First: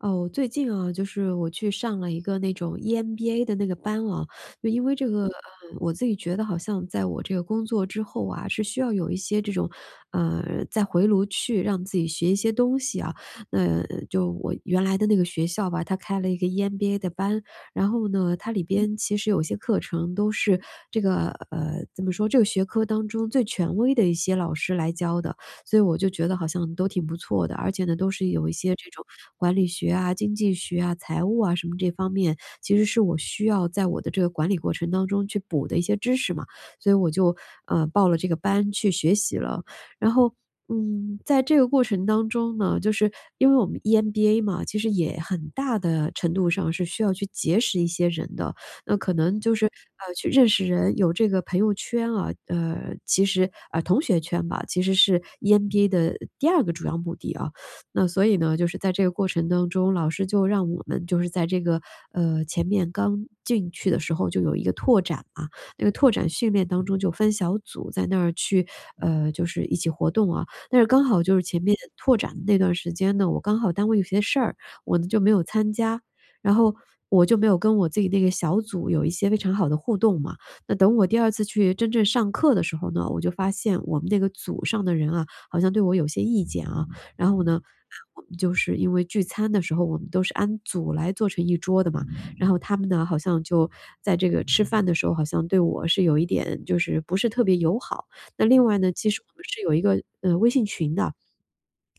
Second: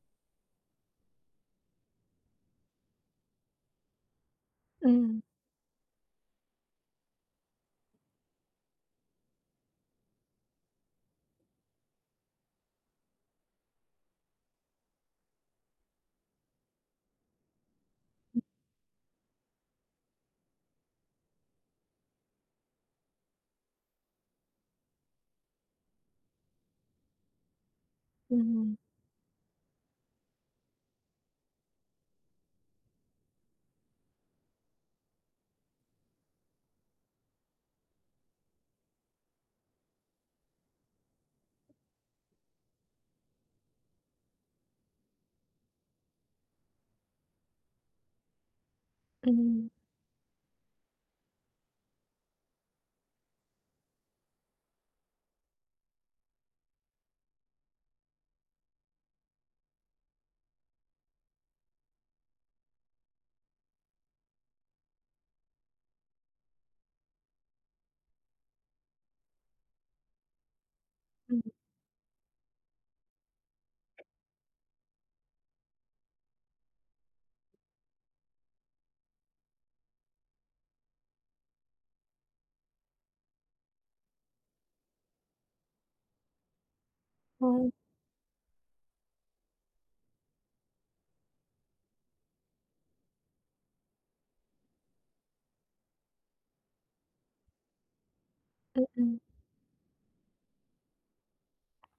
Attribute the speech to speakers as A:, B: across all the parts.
A: 哦，最近啊，就是我去上了一个那种 EMBA 的那个班啊，因为这
B: 嗯。
A: 个呃，我自己觉得好像在我这个工作之后啊，是需要有一些这种呃，再回炉去让自己学一些东西啊，那嗯，就我原来的那个学校吧，它开了一个 EMBA 的班，然后呢，
B: 嗯。
A: 它里边其实有一些课程都是这个呃，怎么说，这个学科当中最权威的一些老师来教的，所以我就觉得好像都挺不错的，而且呢，都是
B: 嗯
A: 有一些
B: 嗯。
A: 这种管理学啊、经济学啊、财务啊什么这方面，其实是我需要在我的这个管理过程当中去补的一些知识嘛，所以我就，呃，报了这个班去学习了，然后，嗯，在这个过程当中呢，就是因为我们 EMBA 嘛，其实也很大地程度上是需要去结识一些人的，那可能就是，
B: 嗯。
A: 呃，去认识人，有这个朋友圈啊，呃，其实呃，同学圈吧，其实是 EMBA 的第2个主要目的啊，那所以呢，就是在这个过程当中，老师就让我们就是在这个，呃，前面，刚进去的时候就有一个拓展啊，那个拓展训练当中，就分小组在那儿去，呃，就是一起活动啊，但是刚好就是
B: 嗯。
A: 前面拓展的那段儿时间呢，我刚好单位有些事儿，我呢就没有参加，然后我就没有跟我自己那个小组有一些非常好的互动嘛，那等我第2次去真正上课的时候呢，我就发现我们那个组上的人啊，好像对我有些意见啊，然后呢，
B: 哦。
A: 我们就是因为聚餐的时候我们都是按组来坐成一桌的嘛，然后他们呢，好像就在这个吃饭的时候，好像对我是有一点就是不是特别友好。那另外
B: 嗯
A: 呢，其
B: 嗯。
A: 实我们是有一个，呃，微信群的，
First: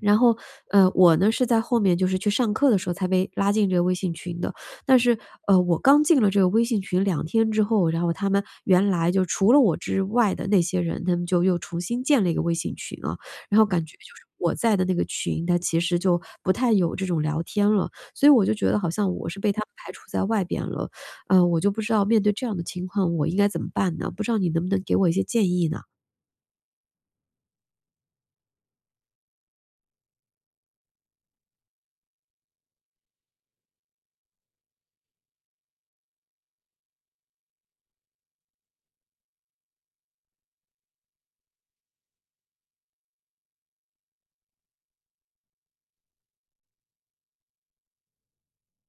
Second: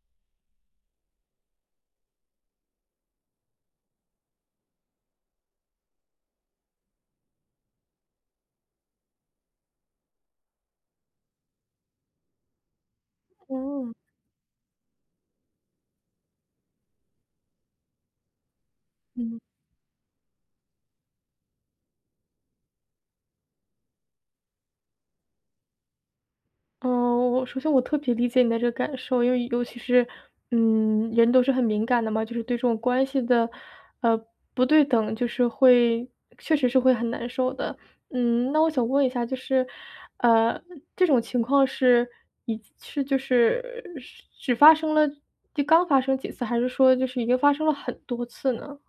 A: 然后，呃，我呢，是在后面就是去上课的时候才被拉进这个微信群的，但是，呃，我刚进了这个微信群2天之后，然后他们原来就除了我之外的那些人，他们就又重新建了一个微信群了，然后感
B: 哦。
A: 觉就是我在的那个群，它其实就不太有这种聊天了。所以我就觉得好像我
B: 嗯。
A: 是被他们排除，在外边了。啊，我就不知道面对这样的情况我应该怎么办呢？不知道你能不能给我一些建议呢？
B: 嗯，我首先我特别理解你的这个感受，因为尤其是嗯，人都是很敏感的嘛，就是对这种关系的，呃，不对等，就是会确实是会很难受的。嗯，那我想问一下就是，呃，这种情况是一是就是只发生了刚发生几次？还是说就是已经发生了很多次呢？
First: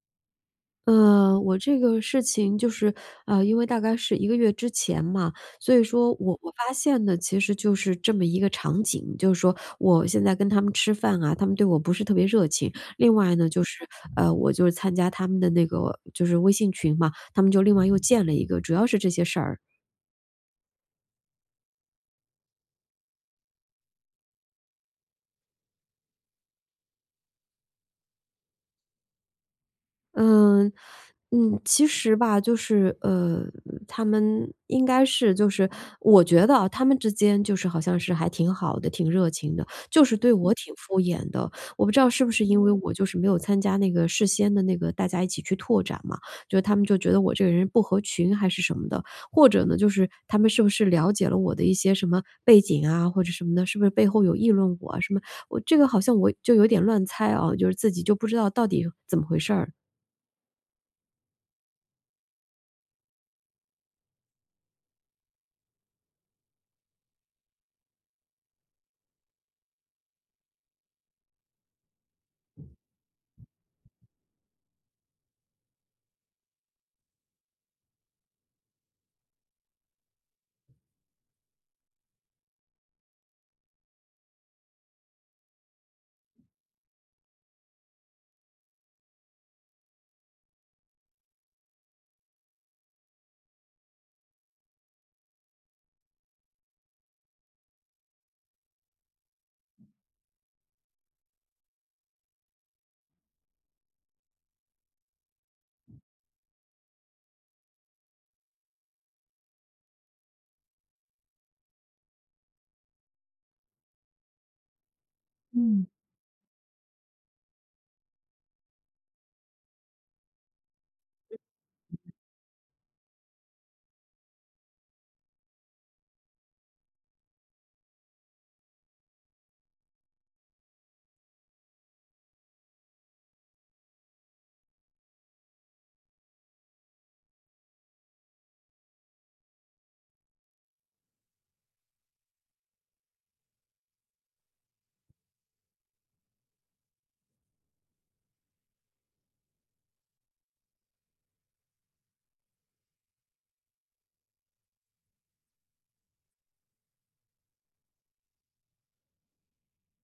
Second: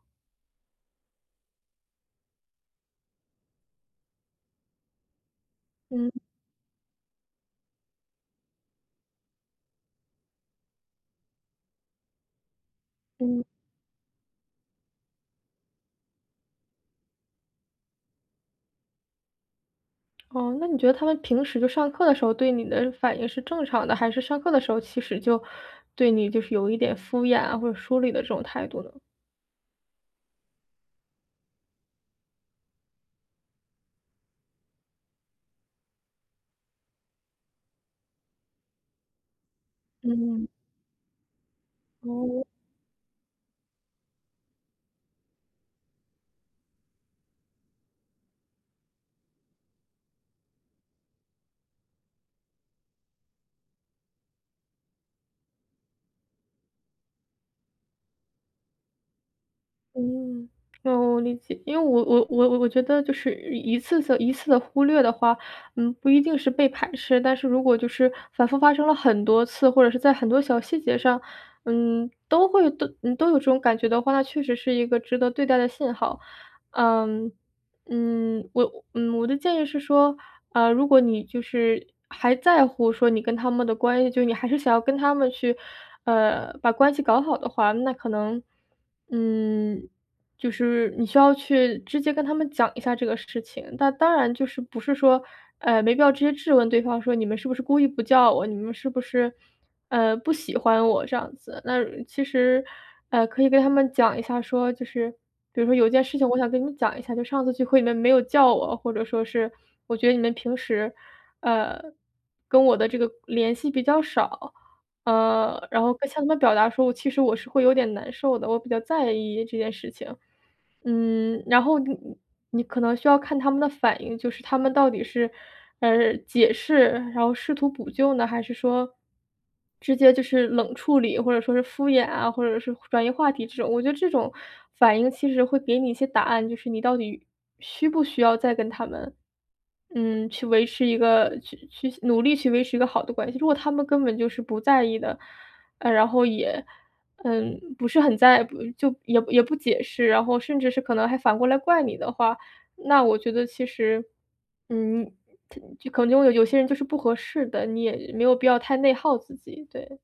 A: 呃，我这个事情就是啊，因为大概是1个月之前嘛，所以
B: 嗯。
A: 说我我发现呢，其实就是这么一个场景，就是说我现在跟他们吃饭啊，他们对我不是特别热情。另外
B: 嗯。
A: 呢，就是呃，我就是参加他们的那个，就是微信群嘛，他们就另外又建了一个，主要是这些事儿。
B: 哦，那你觉得他们平时就上课的时候，对你的反应是正常的？还是上课的时候其实就对你就是有一点敷衍啊，或者疏离的这种态度呢？
A: 嗯，嗯，其实吧，就是呃，他们应该是就是我觉得啊，他们之间就是好像是还挺好的、挺热情的，就是对
B: 嗯。
A: 我挺敷衍的。我不知道是不
B: 哦。
A: 是因为我就是没有参加那个事先的那个大家一起去拓展嘛，就他们就觉得我这个人不合群还是什么的？或者呢，就是他们是不是了解了我的一些什么背景啊或者什么的，是不是背后有议论我啊什么？我这个好像我就有点乱猜啊，就是自己就不知道到底怎么回事儿？
B: 嗯，哦，我理解，因为我我我我觉得就是一一次的一次的忽略的话，嗯，不一定是被排斥，但是如果就是反复发生了很多次，或者是在很多小细节上，嗯，都会都嗯，都有这种感觉的话，那确实是一个值得对待的信号。嗯，嗯，我嗯，我的建议是说，啊，如果你就是还在乎说你跟他们的关系，就是你还是想要跟他们去，呃，把关系搞好的话，那可能，嗯，就是你需要去直接跟他们讲一下这个事情，那当然就是不是说，哎，没必要直接质问对方说“你们是不是故意不叫我？你们是不是，呃，不喜欢我"这样子。那其实，呃，可以跟他们讲一下说，就是比如说有一件事情我想跟你讲一下，就“上次聚会你们没有叫我”，或者说是”我觉得你们平时，呃，跟我的这个联系比较少”，嗯，然
A: 嗯。
B: 后向他们表达出，其实我是会有点难受的，我比较在意这件事情。
A: 嗯。
B: 嗯，然后你你可能需要看他们的反应，就是他们到底是，呃，解释，然后试图补救呢，还是说直接就是冷处理，或者说是敷衍啊，或者是转移话题这种，我觉得这种反应其实会给你一些答案，就是你到底需不需要再跟他们，嗯，去维持一个去去努力去维持一个好的关系。如果他们根本就是不在意的，呃，然后也，嗯，不是很在不就也也不解释，然后甚至是可能还反过来怪你的话，那我觉得其实，嗯，可能用有些人就是不合适的，你也没有必要太内耗自己，对。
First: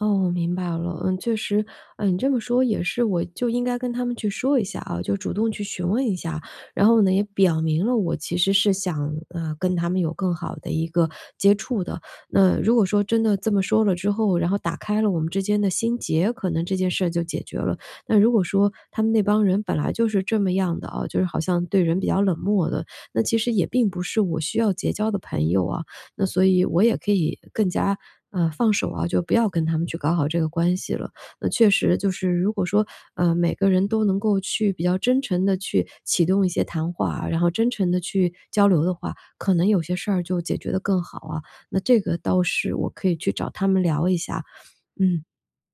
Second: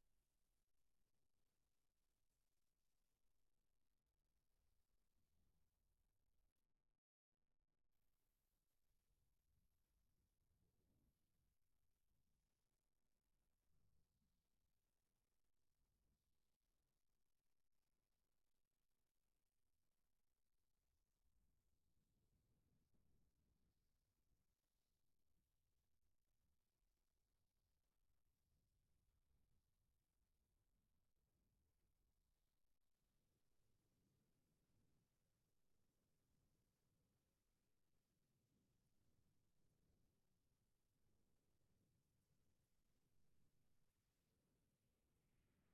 A: 哦，我明白了，嗯，确实，哎，你这么说也是，我就应该跟他们去说一下啊，就主动去询问一下，然后呢，也表明了我其实是想，呃，跟他们有更好的一个接触的，那如果说真的这么说了之后，然后打开了我们之间的心结，可能这件事就解决了。那如果说他们那帮人本来就是这么样的啊，就是好像对人比较冷漠的，那其实也并不是我需要结交的朋友啊，那所以我也可以更加，呃，放手啊，就不要跟他们去搞好这个关系了。那确实就是如果说，呃，每个人都能够去比较真诚地去启动一些谈话啊，然后真诚地去交流的话，可能有些事儿就解决得更好啊，那这个倒是我可以去找他们聊一下，嗯。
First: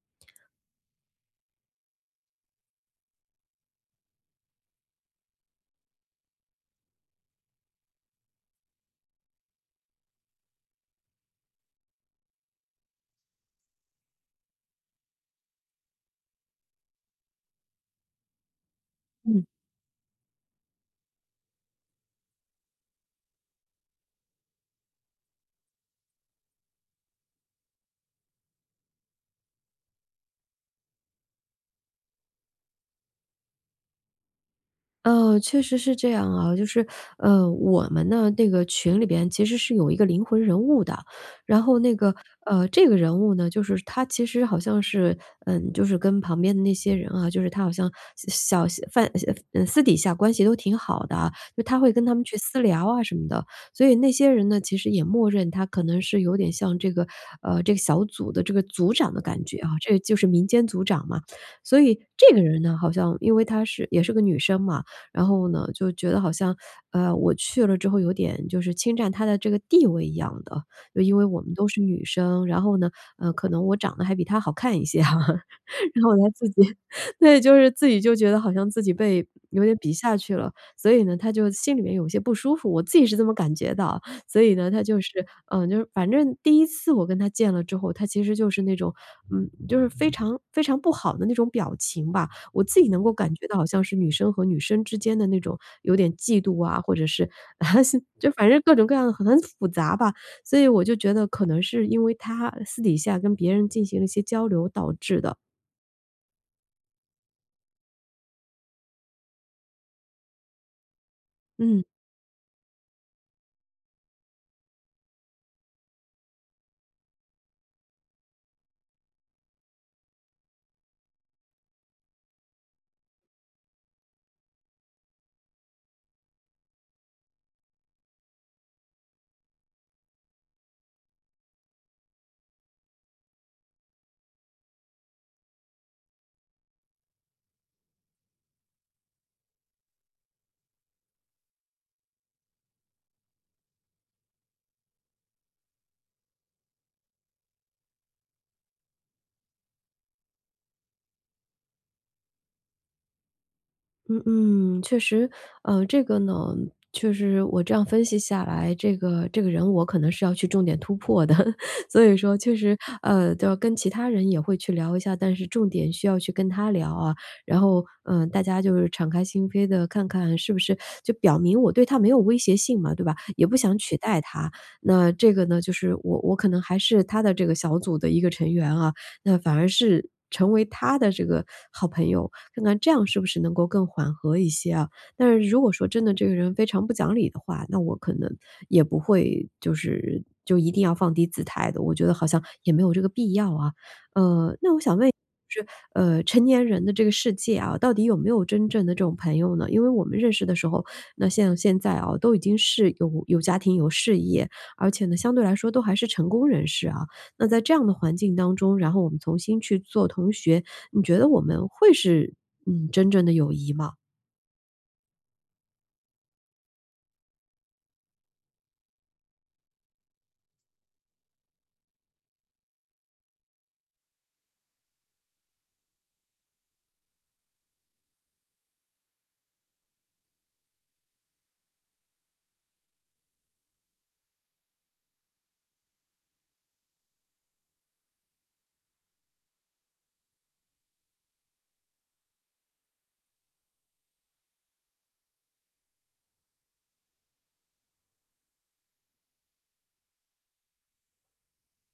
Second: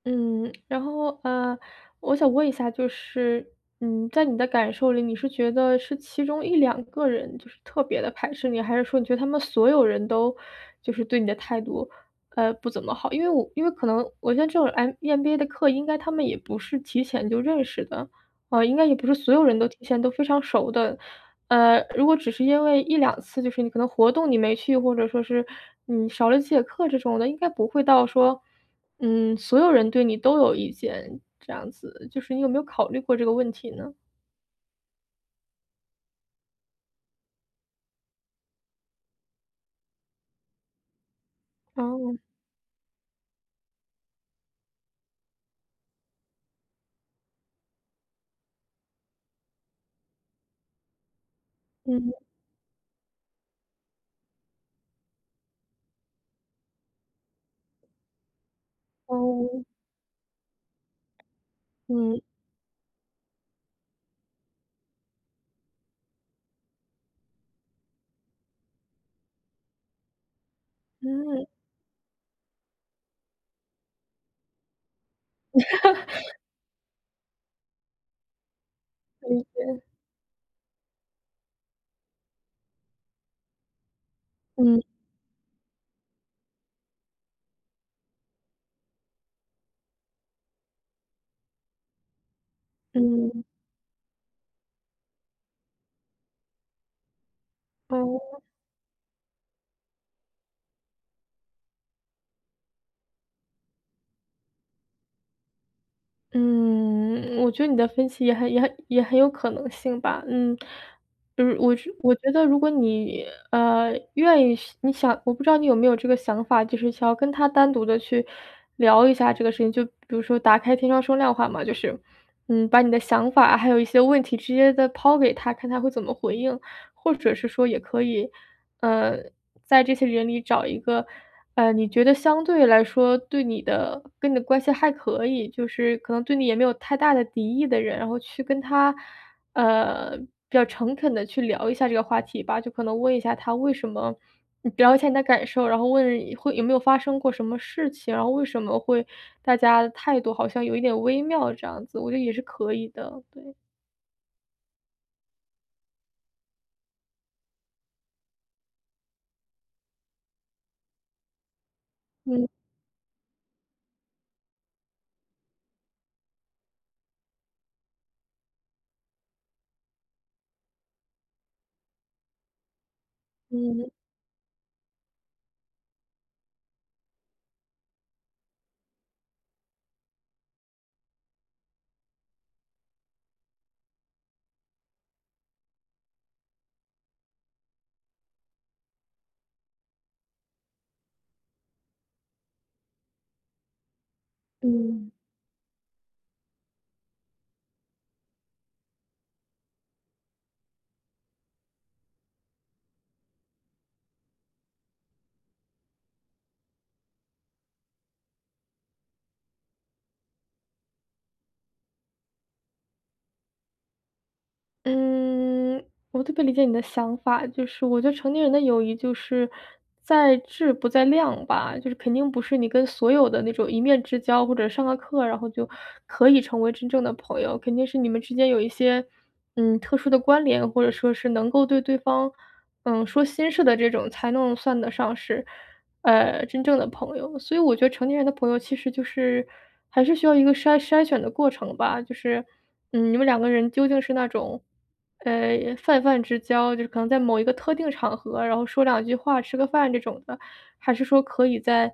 B: 嗯，然后，呃，我想问一下，就是，嗯，在你的感受里，你是觉得是其中1-2个人就是特别的排斥你，还是说你觉得他们所有人都就是对你的态度，呃，不怎么好，因为我因为可能我觉得这种 M EMBA 的课，应该他们也不是提前就认识的，啊，应该也不是所有
A: 嗯。
B: 人都提前都非常熟的。呃，如果只是因为1-2次，就是你可能活动你没去，或者说是你少了几节课这种的应该不会到说，嗯，所有人对你都有意见，这样子，就是你有没有考虑过这个问题呢？
A: 哦，确实是这样啊，就是，呃，我们的那个群里边其实是有一个灵魂人物的，然后那个
B: 哦。
A: 呃，这个人物呢，就是她其实好像是嗯，就是跟旁边的那些人啊就是她好像小小贩小呃呃，私底下关系都挺好的，就她会跟他
B: 嗯。
A: 们去私聊啊什么的。所以那些人呢，其实也默认她可能是有点像这个呃，这个小组的这个组长的感觉
B: 哦。
A: 啊，这就是民间组长嘛。所以
B: 嗯。
A: 这个人呢，好像因为她是也是个女生嘛，然后呢，就觉得好像，呃，我去了之后有点就是侵占她的这个地位一样的，就因为我
B: 嗯。
A: 们都是女生，然后呢，呃，可能我长得还比她好看一些，然后她 自己对就是自己就觉得好像自己被
B: 理
A: 有点
B: 解。
A: 比下去了，所以呢，她就心里面有些不舒服，我自己是这么感觉的啊。所以呢，
B: 嗯。
A: 她就是呃，就是反正第1次我跟她见了之后，她其实就是那种嗯，就是非常非常不好的那种表情吧，我自己能够感
B: 嗯。
A: 觉到好像是女生和女生之间的那种有点嫉妒啊，或者是，四就
B: 哦。
A: 反正各种各样，很复杂吧，所以我就觉得可能是因为她私底下跟别人进行了一些交流导致的。
B: 嗯，我觉得你的分析也很也很也很有可能性吧，嗯。嗯，我
A: 嗯。
B: 觉我觉得如果你，呃，愿意你想我不知道你有没有这个想法，就是想要跟她单独地去聊一下这个事情，就比如说打开天窗说亮话嘛，就是，嗯，把你的想法还有一些问题直接地抛给她，看她会怎么回应。或者是说也可以，呃，在这些人里找一个，嗯，你觉得相对来说对你的跟你的关系还可以，就是可能对你也没有太大的敌意的人，然后去跟他，呃，比较诚恳地去聊一下这个话题吧，就可能问一下他为什么聊一下你的感受，然后问一会有没有发生过什么事情，然后为什么会大家的态度好像有一点微妙这样子，我觉得也是可以的，对。
A: 嗯嗯，确实。呃，这个呢，确实，我这样分析下来，这个这个人我可能是要去重点突破的，所以说
B: 嗯。
A: 确实，呃，就要跟其他人也会去聊一下，但是重点需要去跟她聊啊。然后，嗯，大家就是敞开心扉地看看是不是 就表明我对她没有威胁性嘛，对吧？也不想
B: 嗯。
A: 取代她。那这个呢，就是我我可能还是她的这个小组的一个成员啊，那反而是成为她的这个好朋友，看看这样是不是能够更缓和一些啊？但是如果说真的这个人非常不讲理的话，那我可能也不会就是就一定要放低姿态的，我觉得好像也没有这个必要啊。呃，那我想问
B: 嗯。
A: 一就是，呃，成年人的这个世界啊，到底有没有真正的这种朋友呢？因为我们认识的时候那像现在啊，都已经是有有家庭、有事业，而且呢，相对来说都还是成功人士啊。那在这样的环境当中，然后我们重新去做同学，你觉得我们会是，嗯，真正的友谊吗？
B: 嗯，我特别理解你的想法，就是我觉得成年人的友谊，就是在质不在量吧，就是肯定不是你跟所有的那种一面之交或者上了课，然后就可以成为真正的朋友。肯定是你们之间有一些，嗯，特殊的关联，或者说是能够对对方，呃，说心事的这种，才能算得上是，呃，真正的朋友。所以我觉得成年人的朋友其实就是还是需要一个筛筛选的过程吧，就是，嗯，你们两个人究竟是那种，呃，泛泛之交，就是可能在某一个特定场合，然后说两句话，吃个饭这种的，还是说可以在，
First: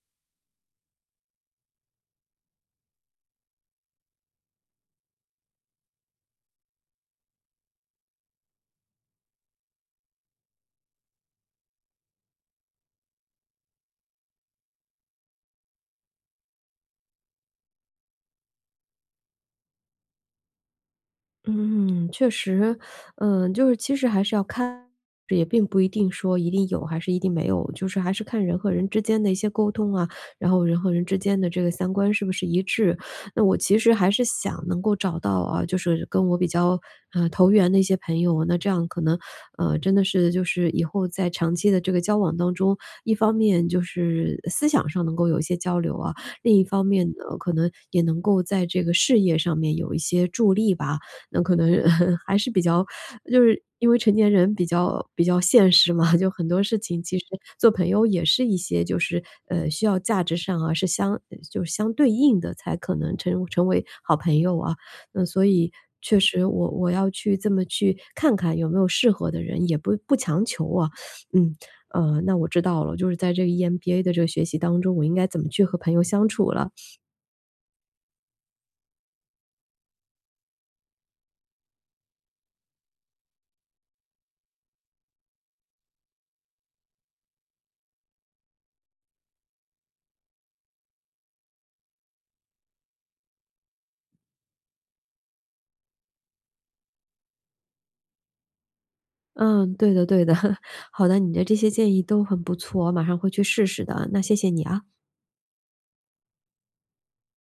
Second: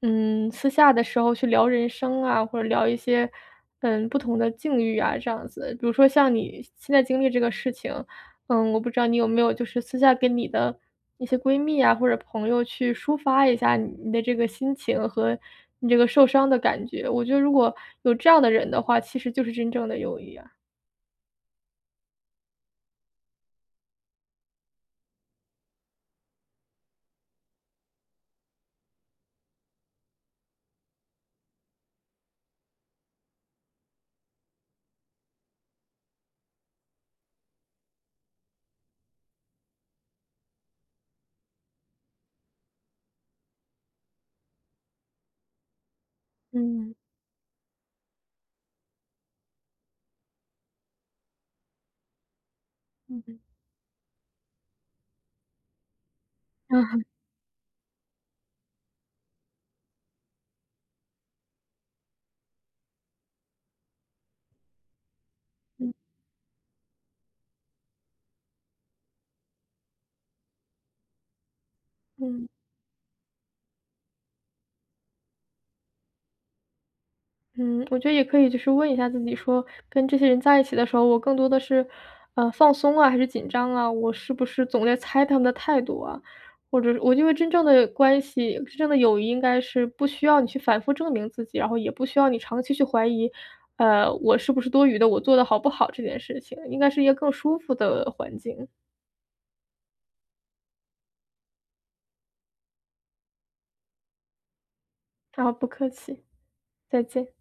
B: 嗯，私下的时候去聊人生啊，或者聊一些，嗯，不同的境遇啊这样子。比如说像你现在经历这个事情，呃，我不知道你有没有就是私下跟你的一些闺蜜啊，或者朋友去抒发一下你你的这个心情和你这个受伤的感觉，我觉得如果有这样的人的话，其实就是真正的友谊啊。
A: 嗯，确实，呃，就是其实还是要看，也并不一定说一定有还是一定没有，就是还是看人和人之间的一些沟通啊，然后人和人之间的这个三观是不是一致。那我其实还是想能够找到啊，就是跟我比较，呃，投缘的一些朋友，那这样可能，呃，真的是就是以后在长期的这个交往当中，一方面就是思想上能够有一些交流啊，另一方
B: 嗯。
A: 面呢，可能也能够在这个事业上面有一些助力吧。那可能 还是比较
B: 嗯。
A: 就是因为成年人比较比较现实嘛，就很多事
B: 嗯
A: 情
B: 哼。
A: 其实做朋友也是一些就是，呃，需要价值上啊，是相就相对应的才可能成成为好朋友啊。那所以
B: 嗯。
A: 确实我我要去这么去看看有没有适合的人，也不不强求啊。嗯，啊，那
B: 嗯。
A: 我知道了，就是在这个 EMBA 的这个学习当中，我应该怎么去和朋友相处了。
B: 嗯，我觉得也可以就是问一下自己说，跟这些人在一起的时候，我更多的是，啊，放松啊，还是紧张啊？我是不是总在猜他们的态度啊？或者我因为真正的关系、真正的友谊应该是不需要你去反复证明自己，然后也不需要你长期去怀疑，呃，我是不是多余的，我做得好不好这件事情，应该是一个更舒服的环境。
A: 呃，对的对的，好的，你的这些建议都很不错，我马上会去试试的，那谢谢你，啊。
B: 好，不客气，再见。